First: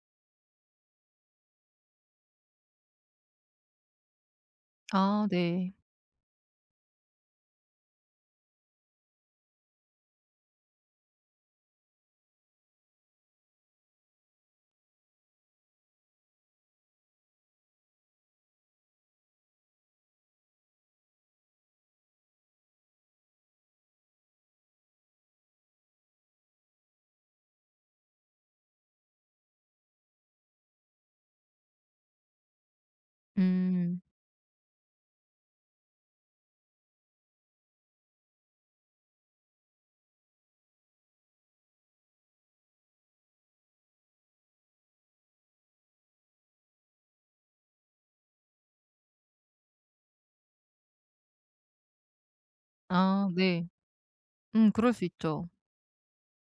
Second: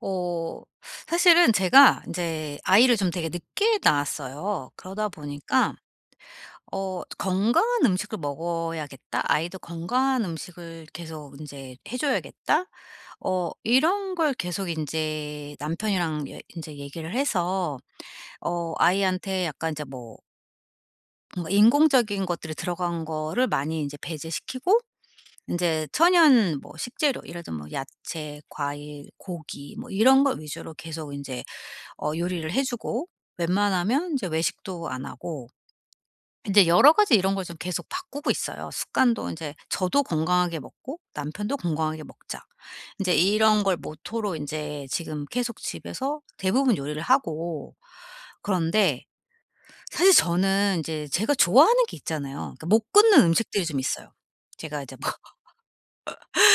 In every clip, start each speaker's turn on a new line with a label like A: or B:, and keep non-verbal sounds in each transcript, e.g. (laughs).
A: 어 사실은 제가 이제 아이를 좀 되게 늦게 낳았어요. 그러다
B: 아 네.
A: 보니까 '건강한 음식을 먹어야겠다. 아이도 건강한 음식을 계속 이제 해 줘야겠다.' 이런 걸 계속 이제 남편이랑 예제 얘기를 해서 아이한테 약간 인제 뭐, 뭔가 인공적인 것들이 들어간 거를 많이 이제 배제시키고, 이제 천연 뭐 식재료, 예를 들면 뭐 야채, 과일, 고기 뭐 이런 걸 위주로 계속 이제 요리를 해 주고,
B: 음.
A: 웬만하면 이제 외식도 안 하고, 이제 여러 가지 이런 걸 좀 계속 바꾸고 있어요. 습관도 이제 '저도 건강하게 먹고 남편도 건강하게 먹자.' 이제 이런 걸 모토로 이제 지금 계속 집에서 대부분 요리를 하고, 그런데 사실 저는 이제 제가 좋아하는 게 있잖아요. 그러니까 못 끊는
B: 아
A: 음식들이
B: 네.
A: 좀 있어요. 제가
B: 그럴
A: 이제
B: 수
A: 뭐
B: 있죠.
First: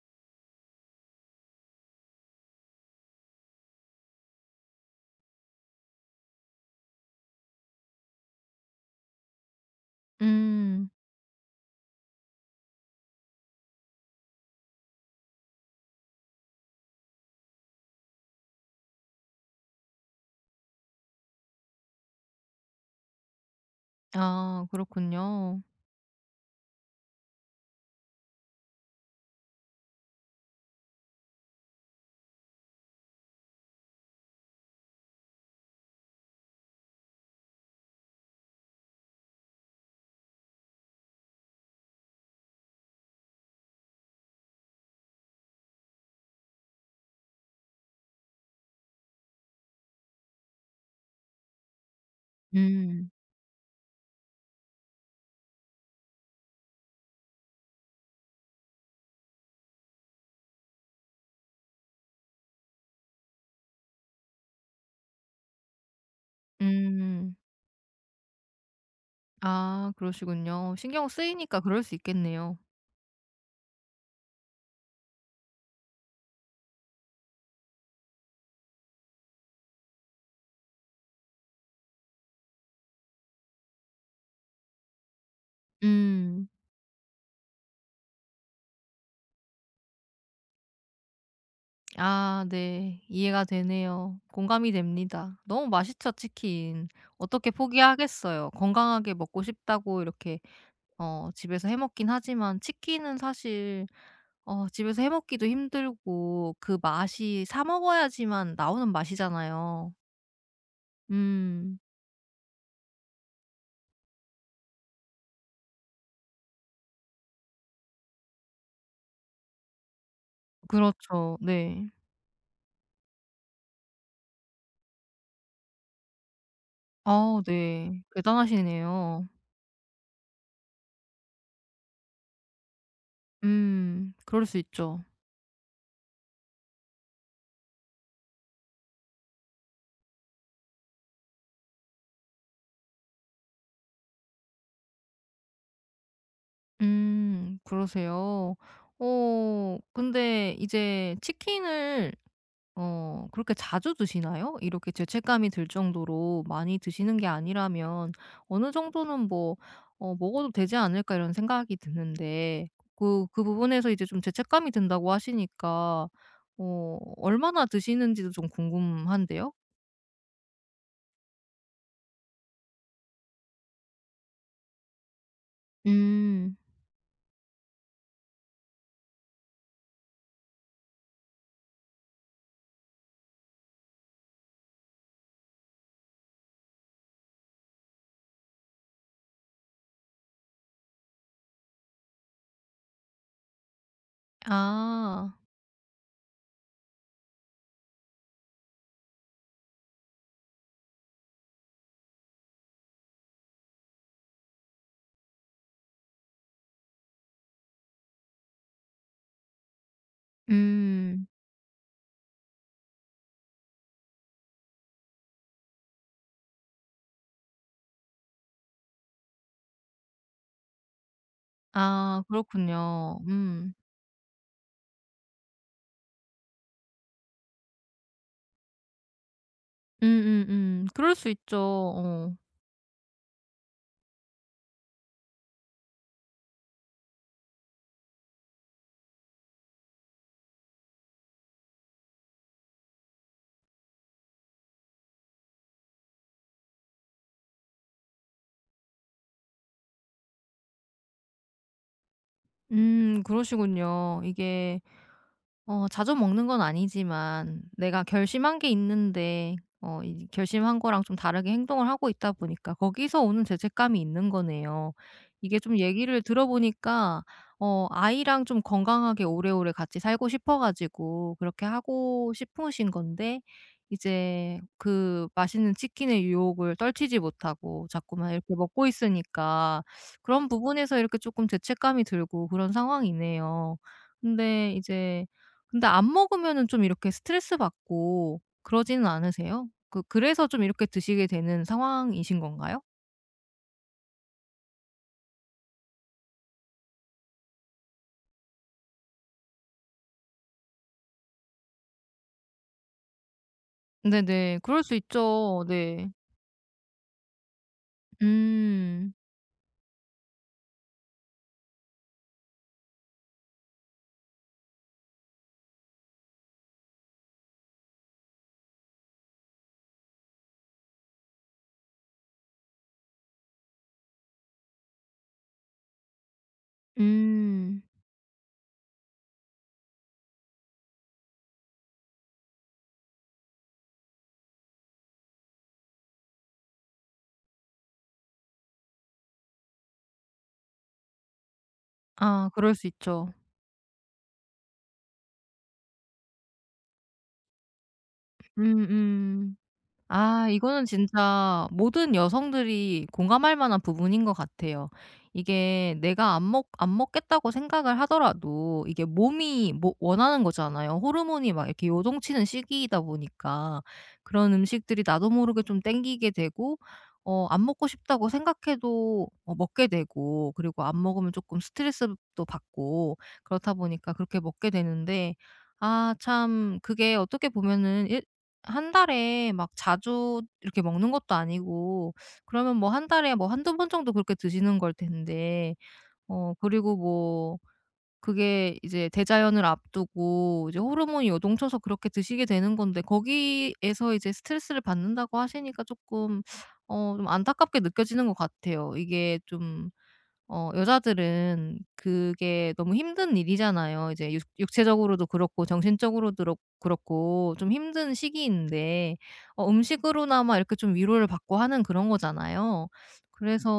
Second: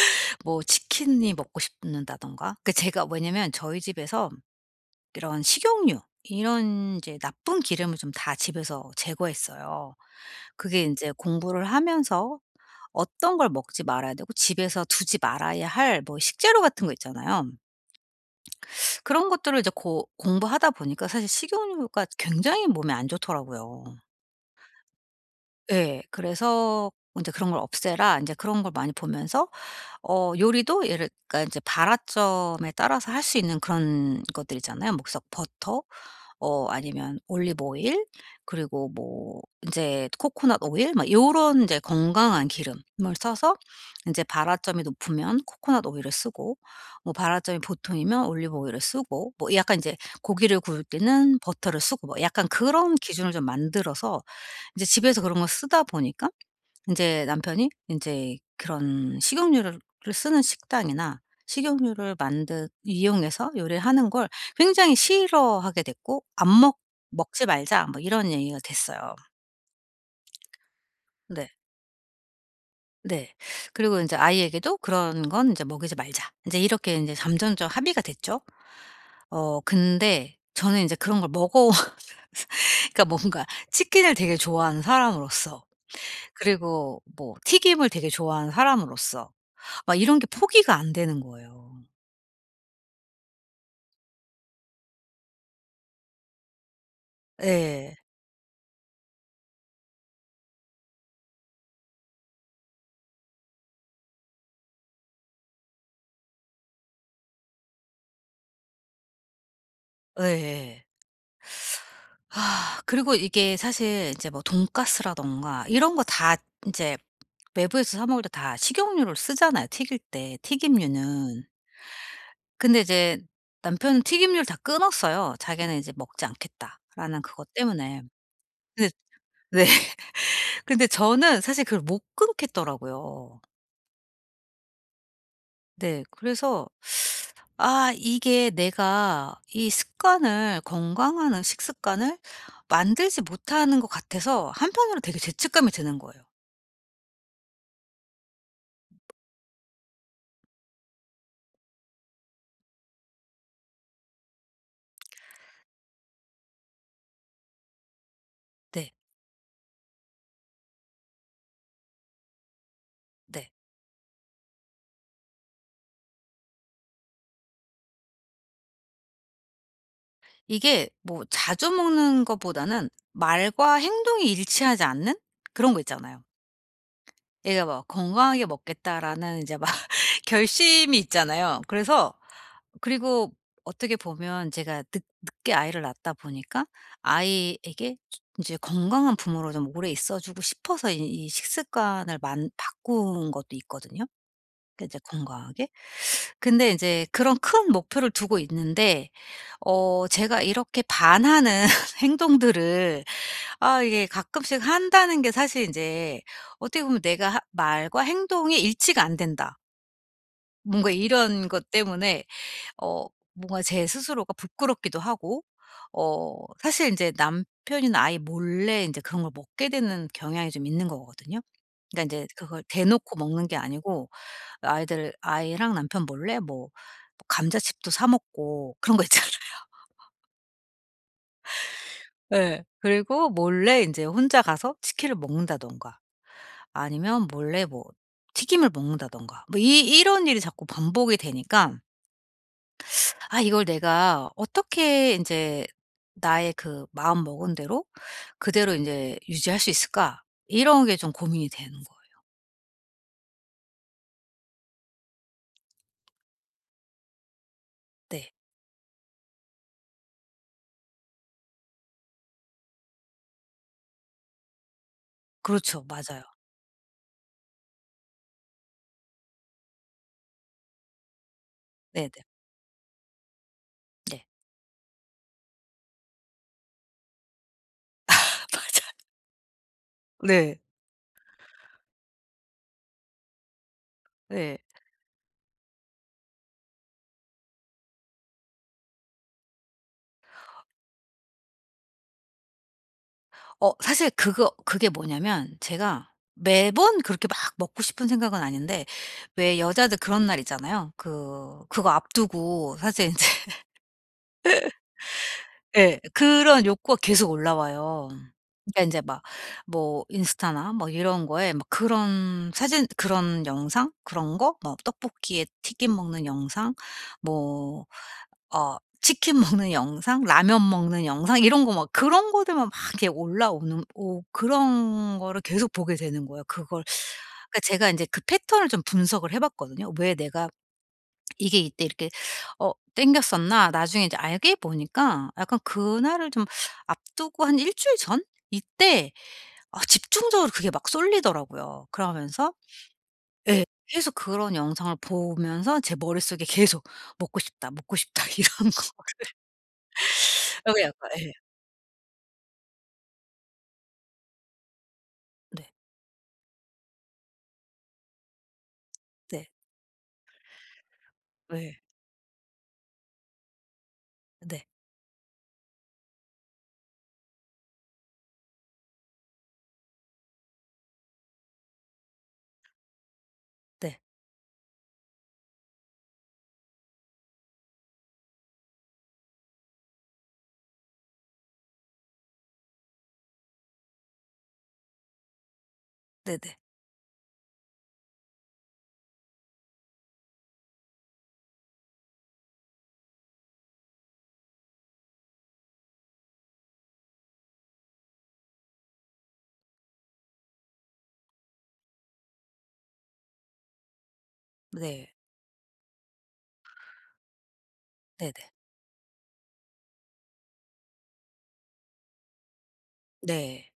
A: (laughs) 뭐 치킨이 먹고 싶는다든가. 그, 제가 왜냐면 저희 집에서 이런 식용유, 이런 이제 나쁜 기름을 좀 다 집에서 제거했어요. 그게
B: 음.
A: 인제 공부를 하면서, 어떤 걸 먹지 말아야 되고 집에서 두지 말아야 할 뭐 식재료 같은 거 있잖아요. 그런 것들을 이제 고 공부하다 보니까 사실 식용유가 굉장히 몸에 안 좋더라고요.
B: 아 그렇군요.
A: 예. 그래서 인제 '그런 걸 없애라.' 인제 그런 걸 많이 보면서, 요리도 예를, 그러니까 인제 발화점에 따라서 할 수 있는 그런 것들 있잖아요. 뭐 그래서 버터, 아니면 올리브 오일, 그리고 뭐 인제 코코넛 오일 막 요런 인제 건강한 기름을 써서, 인제 발화점이 높으면 코코넛 오일을 쓰고, 뭐 발화점이 보통이면 올리브 오일을 쓰고, 뭐 약간 인제 고기를 구울 때는 버터를 쓰고, 뭐 약간 그런
B: 음.
A: 기준을 좀 만들어서 이제 집에서 그런 걸 쓰다 보니까, 인제 남편이 인제 그런 식용유를 쓰는 식당이나 식용유를 만든 이용해서 요리를 하는 걸 굉장히 싫어하게 됐고, "안 먹
B: 음.
A: 먹지 말자." 뭐 이런 얘기가 됐어요.
B: 아 그러시군요. 신경
A: 네.
B: 쓰이니까 그럴 수 있겠네요.
A: 네. 그리고 인제 아이에게도 "그런 건 인제 먹이지 말자." 인제 이렇게 인제 잠정적 합의가 됐죠. 근데 저는 인제 그런 걸 먹어 (laughs) 그러니까 뭔가 치킨을 되게 좋아하는 사람으로서,
B: 음.
A: 그리고 뭐 튀김을 되게 좋아하는 사람으로서 막 이런 게 포기가 안 되는 거예요.
B: 아 네. 이해가 되네요. 공감이 됩니다. 너무 맛있죠, 치킨. 어떻게
A: 예.
B: 포기하겠어요. 건강하게 먹고 싶다고 이렇게 집에서 해 먹긴 하지만, 치킨은 사실 집에서 해 먹기도 힘들고 그 맛이 사 먹어야지만 나오는 맛이잖아요.
A: 예예.
B: 음.
A: 아, 그리고 이게 사실 이제 뭐 돈가스라든가 이런 거 다 인제 외부에서 사 먹을 때 다 식용유를 쓰잖아요, 튀길 때
B: 그렇죠.
A: 튀김유는.
B: 네.
A: 근데 이제 남편은 튀김유를 다 끊었어요. 자기는 이제 "먹지 않겠다."라는
B: 아
A: 그것
B: 네.
A: 때문에. 근데,
B: 대단하시네요.
A: 네. (laughs) 근데 저는 사실 그걸 못 끊겠더라고요.
B: 음. 그럴 수 있죠.
A: 네. 그래서 아, 이게 내가 이 습관을, 건강한 식습관을 만들지 못하는 것 같아서 한편으로 되게 죄책감이 드는 거예요.
B: 음. 그러세요. 근데 이제 치킨을 그렇게 자주 드시나요? 이렇게 죄책감이 들 정도로 많이 드시는 게 아니라면, 어느
A: 네.
B: 정도는 뭐 '먹어도 되지 않을까.' 이런 생각이 드는데, 그
A: 네.
B: 부분에서 이제 좀 죄책감이 든다고 하시니까 얼마나 드시는지도 좀 궁금한데요?
A: 이게 뭐 자주 먹는 것보다는 말과 행동이 일치하지 않는 그런 거 있잖아요.
B: 음.
A: 얘가 막 '건강하게 먹겠다.'라는 이제 막 (laughs) 결심이 있잖아요. 그래서, 그리고 어떻게 보면 제가 늦 늦게 아이를 낳다 보니까 아이에게 이제 건강한 부모로 좀 오래 있어 주고 싶어서 이 식습관을 만 바꾼 것도 있거든요, 그 이제
B: 아.
A: 건강하게. 근데 이제 그런 큰 목표를 두고 있는데, 제가 이렇게 반하는 (laughs) 행동들을, 아 이게 가끔씩 한다는 게 사실 이제, 어떻게 보면 '내가 하 말과 행동이 일치가 안 된다.' 뭔가
B: 음.
A: 이런 것 때문에, 어 뭔가 제 스스로가 부끄럽기도 하고, 사실 이제 남편이나 아이 몰래 이제 그런 걸 먹게 되는 경향이 좀 있는 거거든요. 그러니까
B: 아
A: 이제 그걸 대놓고
B: 그렇군요.
A: 먹는 게
B: 음.
A: 아니고, 아이들 아이랑 남편 몰래 뭐, 뭐 감자칩도 사 먹고 그런 거 있잖아요. (laughs)
B: 그럴 수 있죠. 어.
A: 예. 그리고 몰래 이제 혼자 가서 치킨을 먹는다든가, 아니면 몰래 뭐 튀김을 먹는다든가, 뭐 이 이런 일이 자꾸 반복이 되니까 아, 이걸 내가 어떻게 이제 나의 그 마음먹은 대로 그대로 이제 유지할 수 있을까? 이런 게 좀 고민이 되는 거예요.
B: 그러시군요. 이게 자주 먹는 건 아니지만 내가
A: 네.
B: 결심한 게 있는데, 이 결심한 거랑 좀 다르게 행동을 하고 있다 보니까 거기서 오는 죄책감이 있는 거네요. 이게 좀
A: 그렇죠.
B: 얘기를
A: 맞아요.
B: 들어보니까 아이랑 좀 건강하게 오래오래 같이 살고 싶어 가지고 그렇게
A: 네네.
B: 하고 싶으신 건데,
A: 네.
B: 이제 그 맛있는 치킨의 유혹을 떨치지 못하고 자꾸만
A: (laughs)
B: 이렇게 먹고
A: 맞아요.
B: 있으니까 그런
A: 네.
B: 부분에서 이렇게 조금 죄책감이 들고 그런 상황이네요.
A: 네.
B: 근데 이제 근데 안 먹으면은 좀 이렇게 스트레스 받고 그러지는 않으세요? 그래서 좀 이렇게 드시게 되는 상황이신 건가요?
A: 사실 그거, 그게 뭐냐면 제가 매번 그렇게 막 먹고 싶은 생각은 아닌데, 왜 여자들 그런 날 있잖아요. 그거 앞두고 사실 이제,
B: 네네. 그럴 수 있죠.
A: 예.
B: 네.
A: 그런 욕구가 계속 올라와요. 그러니까 인제
B: 음.
A: 막 뭐 인스타나 뭐 이런 거에 막 그런 사진, 그런 영상, 그런 거 뭐 떡볶이에 튀김 먹는 영상, 뭐 치킨 (laughs) 먹는 영상, 라면 먹는 영상, 이런 거 막 그런 것들만 막 이렇게 올라오는, 오 그런 거를 계속 보게 되는 거예요. 그걸, 그러니까
B: 음.
A: 제가 인제 그 패턴을 좀 분석을 해 봤거든요. 왜 내가 이게 이때 이렇게 땡겼었나, 나중에 이제 알게 보니까 약간 그날을 좀 앞두고 한 1주일 전 이때, 아 집중적으로 그게 막 쏠리더라고요.
B: 아
A: 그러면서,
B: 그럴 수 있죠.
A: 예 계속 그런 영상을 보면서 제 머릿속에 계속 '먹고 싶다, 먹고 싶다.' (laughs) 이런 거.
B: 음음. 아,
A: 여기
B: 이거는
A: 약간 예.
B: 진짜 모든 여성들이 공감할 만한 부분인 것 같아요.
A: 네.
B: 이게 내가 안 먹겠다고 생각을 하더라도 이게
A: 네.
B: 몸이 뭐 원하는 거잖아요. 호르몬이 막
A: 네.
B: 이렇게 요동치는 시기이다 보니까 그런
A: 네.
B: 음식들이 나도 모르게 좀 땡기게 되고, 안 먹고 싶다고 생각해도 먹게 되고, 그리고 안 먹으면 조금 스트레스도 받고 그렇다
A: 네.
B: 보니까 그렇게 먹게 되는데. 아 참, 그게 어떻게 보면은 한 달에 막 자주 이렇게 먹는 것도 아니고, 그러면 뭐 한 달에 뭐 한두 번 정도 그렇게 드시는 걸 텐데.
A: 네 네.
B: 그리고 뭐 그게 이제 대자연을 앞두고 이제 호르몬이 요동쳐서 그렇게 드시게 되는 건데, 거기에서 이제 스트레스를 받는다고 하시니까 조금 좀 안타깝게 느껴지는 것 같아요. 이게 좀 여자들은 그게 너무 힘든 일이잖아요. 이제 육
A: 네.
B: 육체적으로도 그렇고, 정신적으로도 그렇고, 좀 힘든
A: 네네. 네.
B: 시기인데 음식으로나마 이렇게 좀 위로를 받고 하는 그런 거잖아요.
A: 네.
B: 그래서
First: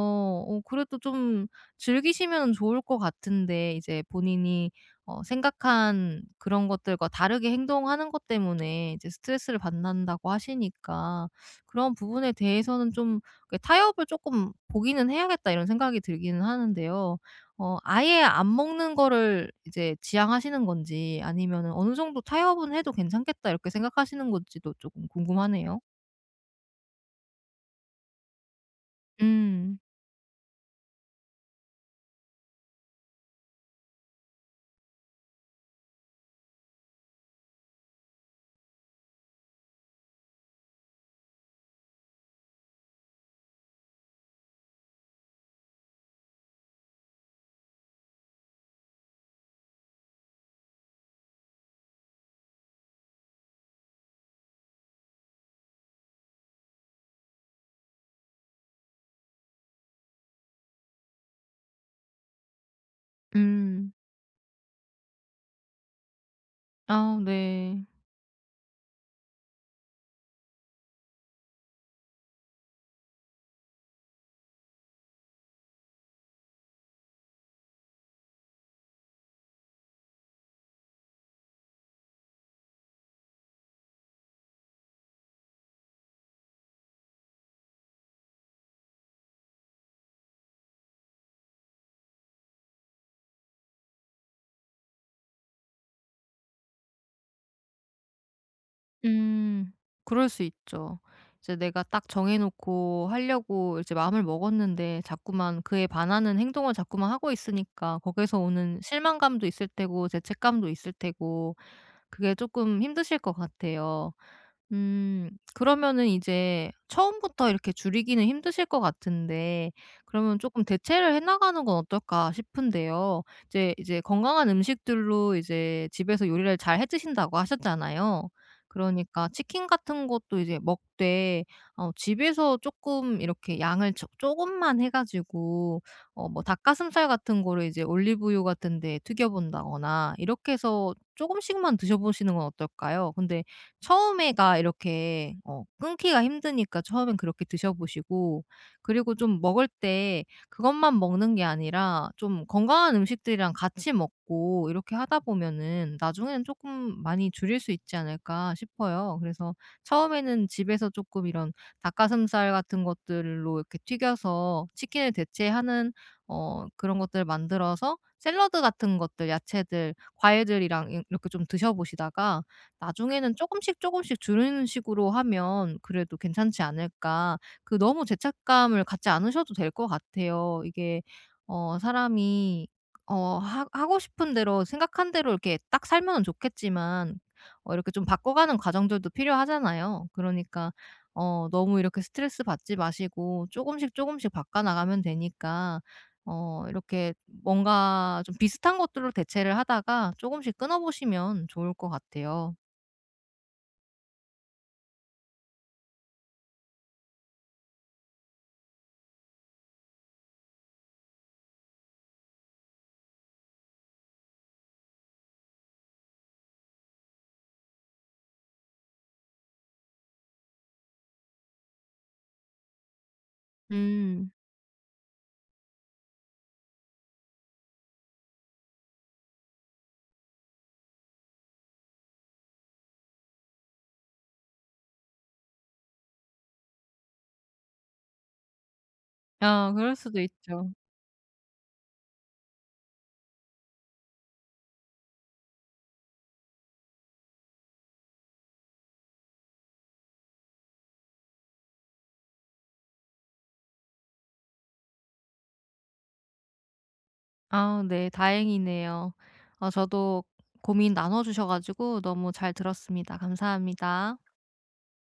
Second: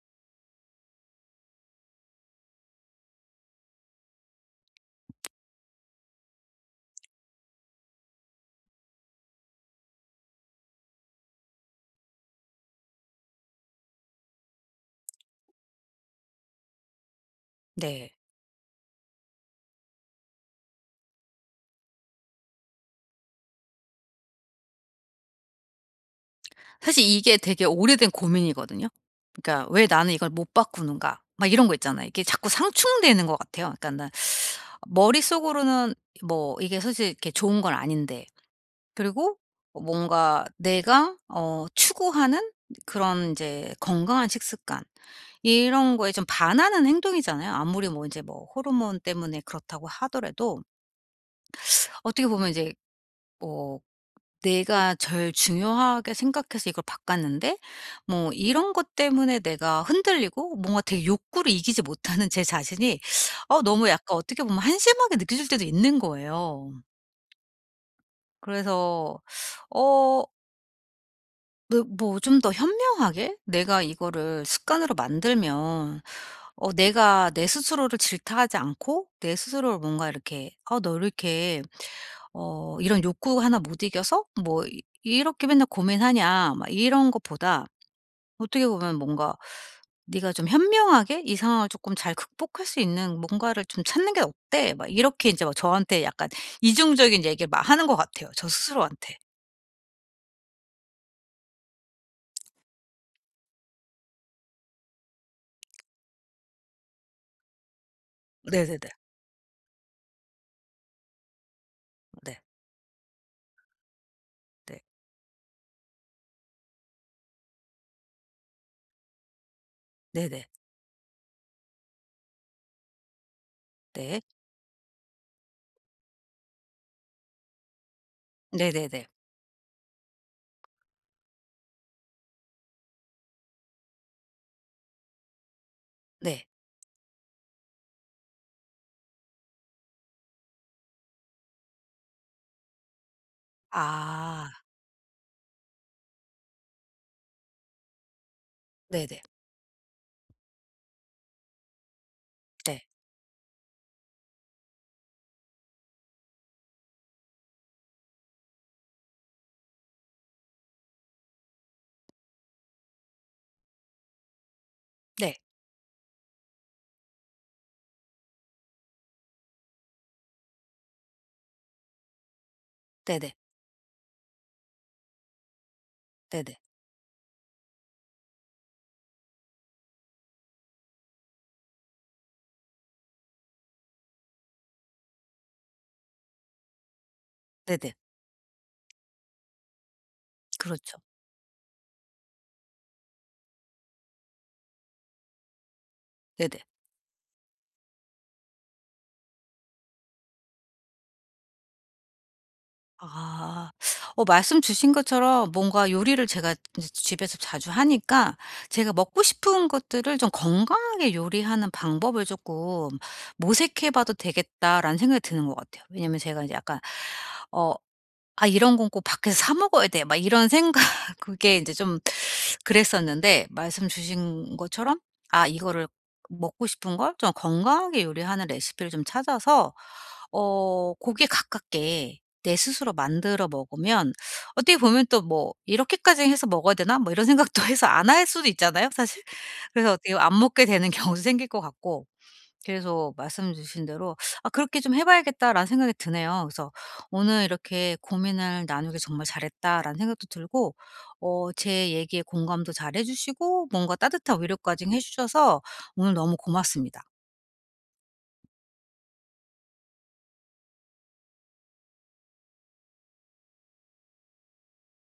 B: 그래도 좀 즐기시면 좋을 것 같은데, 이제 본인이 생각한 그런 것들과 다르게 행동하는 것 때문에 이제 스트레스를 받는다고 하시니까, 그런 부분에 대해서는 좀 그 '타협을 조금 보기는 해야겠다.' 이런 생각이 들기는 하는데요.
A: 네.
B: 아예 안 먹는 거를 이제 지향하시는 건지, 아니면은 '어느 정도 타협은 해도 괜찮겠다.' 이렇게 생각하시는 건지도 조금 궁금하네요.
A: 사실 이게 되게 오래된 고민이거든요. 그러니까
B: 음.
A: '왜 나는 이걸 못 바꾸는가.' 막 이런 거 있잖아요. 이게 자꾸 상충되는 것 같아요. 그러니까 나 머릿속으로는, 뭐 이게 사실 이렇게 좋은 건 아닌데, 그리고 뭔가 내가 추구하는 그런 이제 건강한 식습관, 이런 거에 좀 반하는 행동이잖아요. 아무리 뭐 이제 뭐 호르몬 때문에 그렇다고 하더라도, 어떻게 보면 이제 뭐 내가 절 중요하게 생각해서 이걸 바꿨는데, 뭐 이런 것 때문에 내가 흔들리고 뭔가 되게 욕구를 이기지 못하는 제 자신이 너무
B: 음.
A: 약간, 어떻게 보면 한심하게 느껴질 때도 있는 거예요.
B: 아 네.
A: 그래서, 어 그 뭐 좀 더 현명하게 내가 이거를 습관으로 만들면, 내가 내 스스로를 질타하지 않고 내 스스로를 뭔가 이렇게 '아 너 이렇게 이런 욕구 하나 못 이겨서 뭐 이 이렇게 맨날 고민하냐.' 막 이런 것보다, 어떻게 보면 뭔가 '네가 좀 현명하게 이 상황을 쪼끔 잘 극복할 수 있는 뭔가를 좀 찾는 게 어때?' 막 이렇게 인제 막 저한테 약간 이중적인 얘기를 막 하는 것 같아요, 저 스스로한테.
B: 음. 그럴 수 있죠. 이제 내가 딱 정해 놓고 하려고 이제 마음을 먹었는데, 자꾸만 그에 반하는 행동을 자꾸만 하고 있으니까 거기서 오는
A: 네네네.
B: 실망감도 있을 테고 죄책감도 있을 테고, 그게
A: 네.
B: 조금 힘드실 것 같아요.
A: 네.
B: 음. 그러면은 이제 처음부터 이렇게 줄이기는 힘드실 것 같은데, 그러면
A: 네네.
B: 조금 대체를 해 나가는 건 어떨까 싶은데요. 이제
A: 네.
B: 건강한 음식들로 이제 집에서 요리를 잘 해 드신다고 하셨잖아요.
A: 네네네.
B: 그러니까 치킨 같은 것도 이제 먹되, 집에서 조금 이렇게 양을 조 조금만 해 가지고, 뭐
A: 네.
B: 닭가슴살 같은 거를 이제 올리브유 같은 데 튀겨 본다거나 이렇게 해서 조금씩만 드셔 보시는 건 어떨까요? 근데
A: 아
B: 처음에가 이렇게 끊기가 힘드니까 처음엔 그렇게 드셔 보시고, 그리고
A: 네네.
B: 좀 먹을 때 그것만 먹는 게 아니라 좀
A: 네.
B: 건강한 음식들이랑 같이 먹고 이렇게 하다 보면은 나중에는 조금 많이 줄일 수 있지 않을까 싶어요. 그래서 처음에는 집에서 조금 이런 닭가슴살 같은 것들로 이렇게 튀겨서 치킨을
A: 네.
B: 대체하는 그런 것들을 만들어서 샐러드 같은 것들, 야채들, 과일들이랑 이 이렇게 좀 드셔 보시다가,
A: 네네.
B: 나중에는 조금씩 조금씩 줄이는 식으로 하면 그래도
A: 네네.
B: 괜찮지 않을까. 그 너무 죄책감을 갖지 않으셔도 될 것 같아요. 이게 사람이 하 하고 싶은 대로 생각한 대로 이렇게 딱 살면은 좋겠지만, 이렇게
A: 네네.
B: 좀 바꿔가는 과정들도 필요하잖아요. 그러니까
A: 그렇죠.
B: 너무 이렇게 스트레스 받지 마시고 조금씩 조금씩 바꿔나가면 되니까,
A: 네네.
B: 이렇게 뭔가 좀 비슷한 것들로 대체를 하다가 조금씩 끊어보시면 좋을 것 같아요.
A: 아. 말씀 주신 것처럼 뭔가 요리를 제가 이제 집에서 자주 하니까, 제가 먹고 싶은 것들을 좀 건강하게 요리하는 방법을 쪼끔 '모색해 봐도 되겠다.'라는 생각이 드는 것 같아요. 왜냐면 제가 이제 약간 어 '아 이런 건 꼭 밖에서 사 먹어야 돼.' 막 이런 생각 (laughs) 그게 인제 좀 그랬었는데, 말씀
B: 음.
A: 주신 것처럼 아 이거를 먹고 싶은 걸 좀 건강하게 요리하는 레시피를 좀 찾아서 고기에 가깝게 내 스스로 만들어 먹으면, 어떻게 보면 또 뭐 '이렇게까지 해서 먹어야 되나?' 뭐 이런 생각도 해서 안 할 수도 있잖아요 사실.
B: 아
A: 그래서
B: 그럴
A: 어떻게
B: 수도
A: 안 먹게
B: 있죠.
A: 되는 경우도 생길 것 같고, 그래서 말씀 주신 대로 '아 그렇게 좀 해 봐야겠다.'라는 생각이 드네요. 그래서 오늘 이렇게 고민을 나누길 정말 잘했다라는 생각도 들고, 제 얘기에 공감도 잘해 주시고 뭔가 따뜻한 위로까지 해 주셔서 오늘 너무 고맙습니다.
B: 아 네, 다행이네요. 저도 고민 나눠 주셔 가지고 너무 잘 들었습니다. 감사합니다.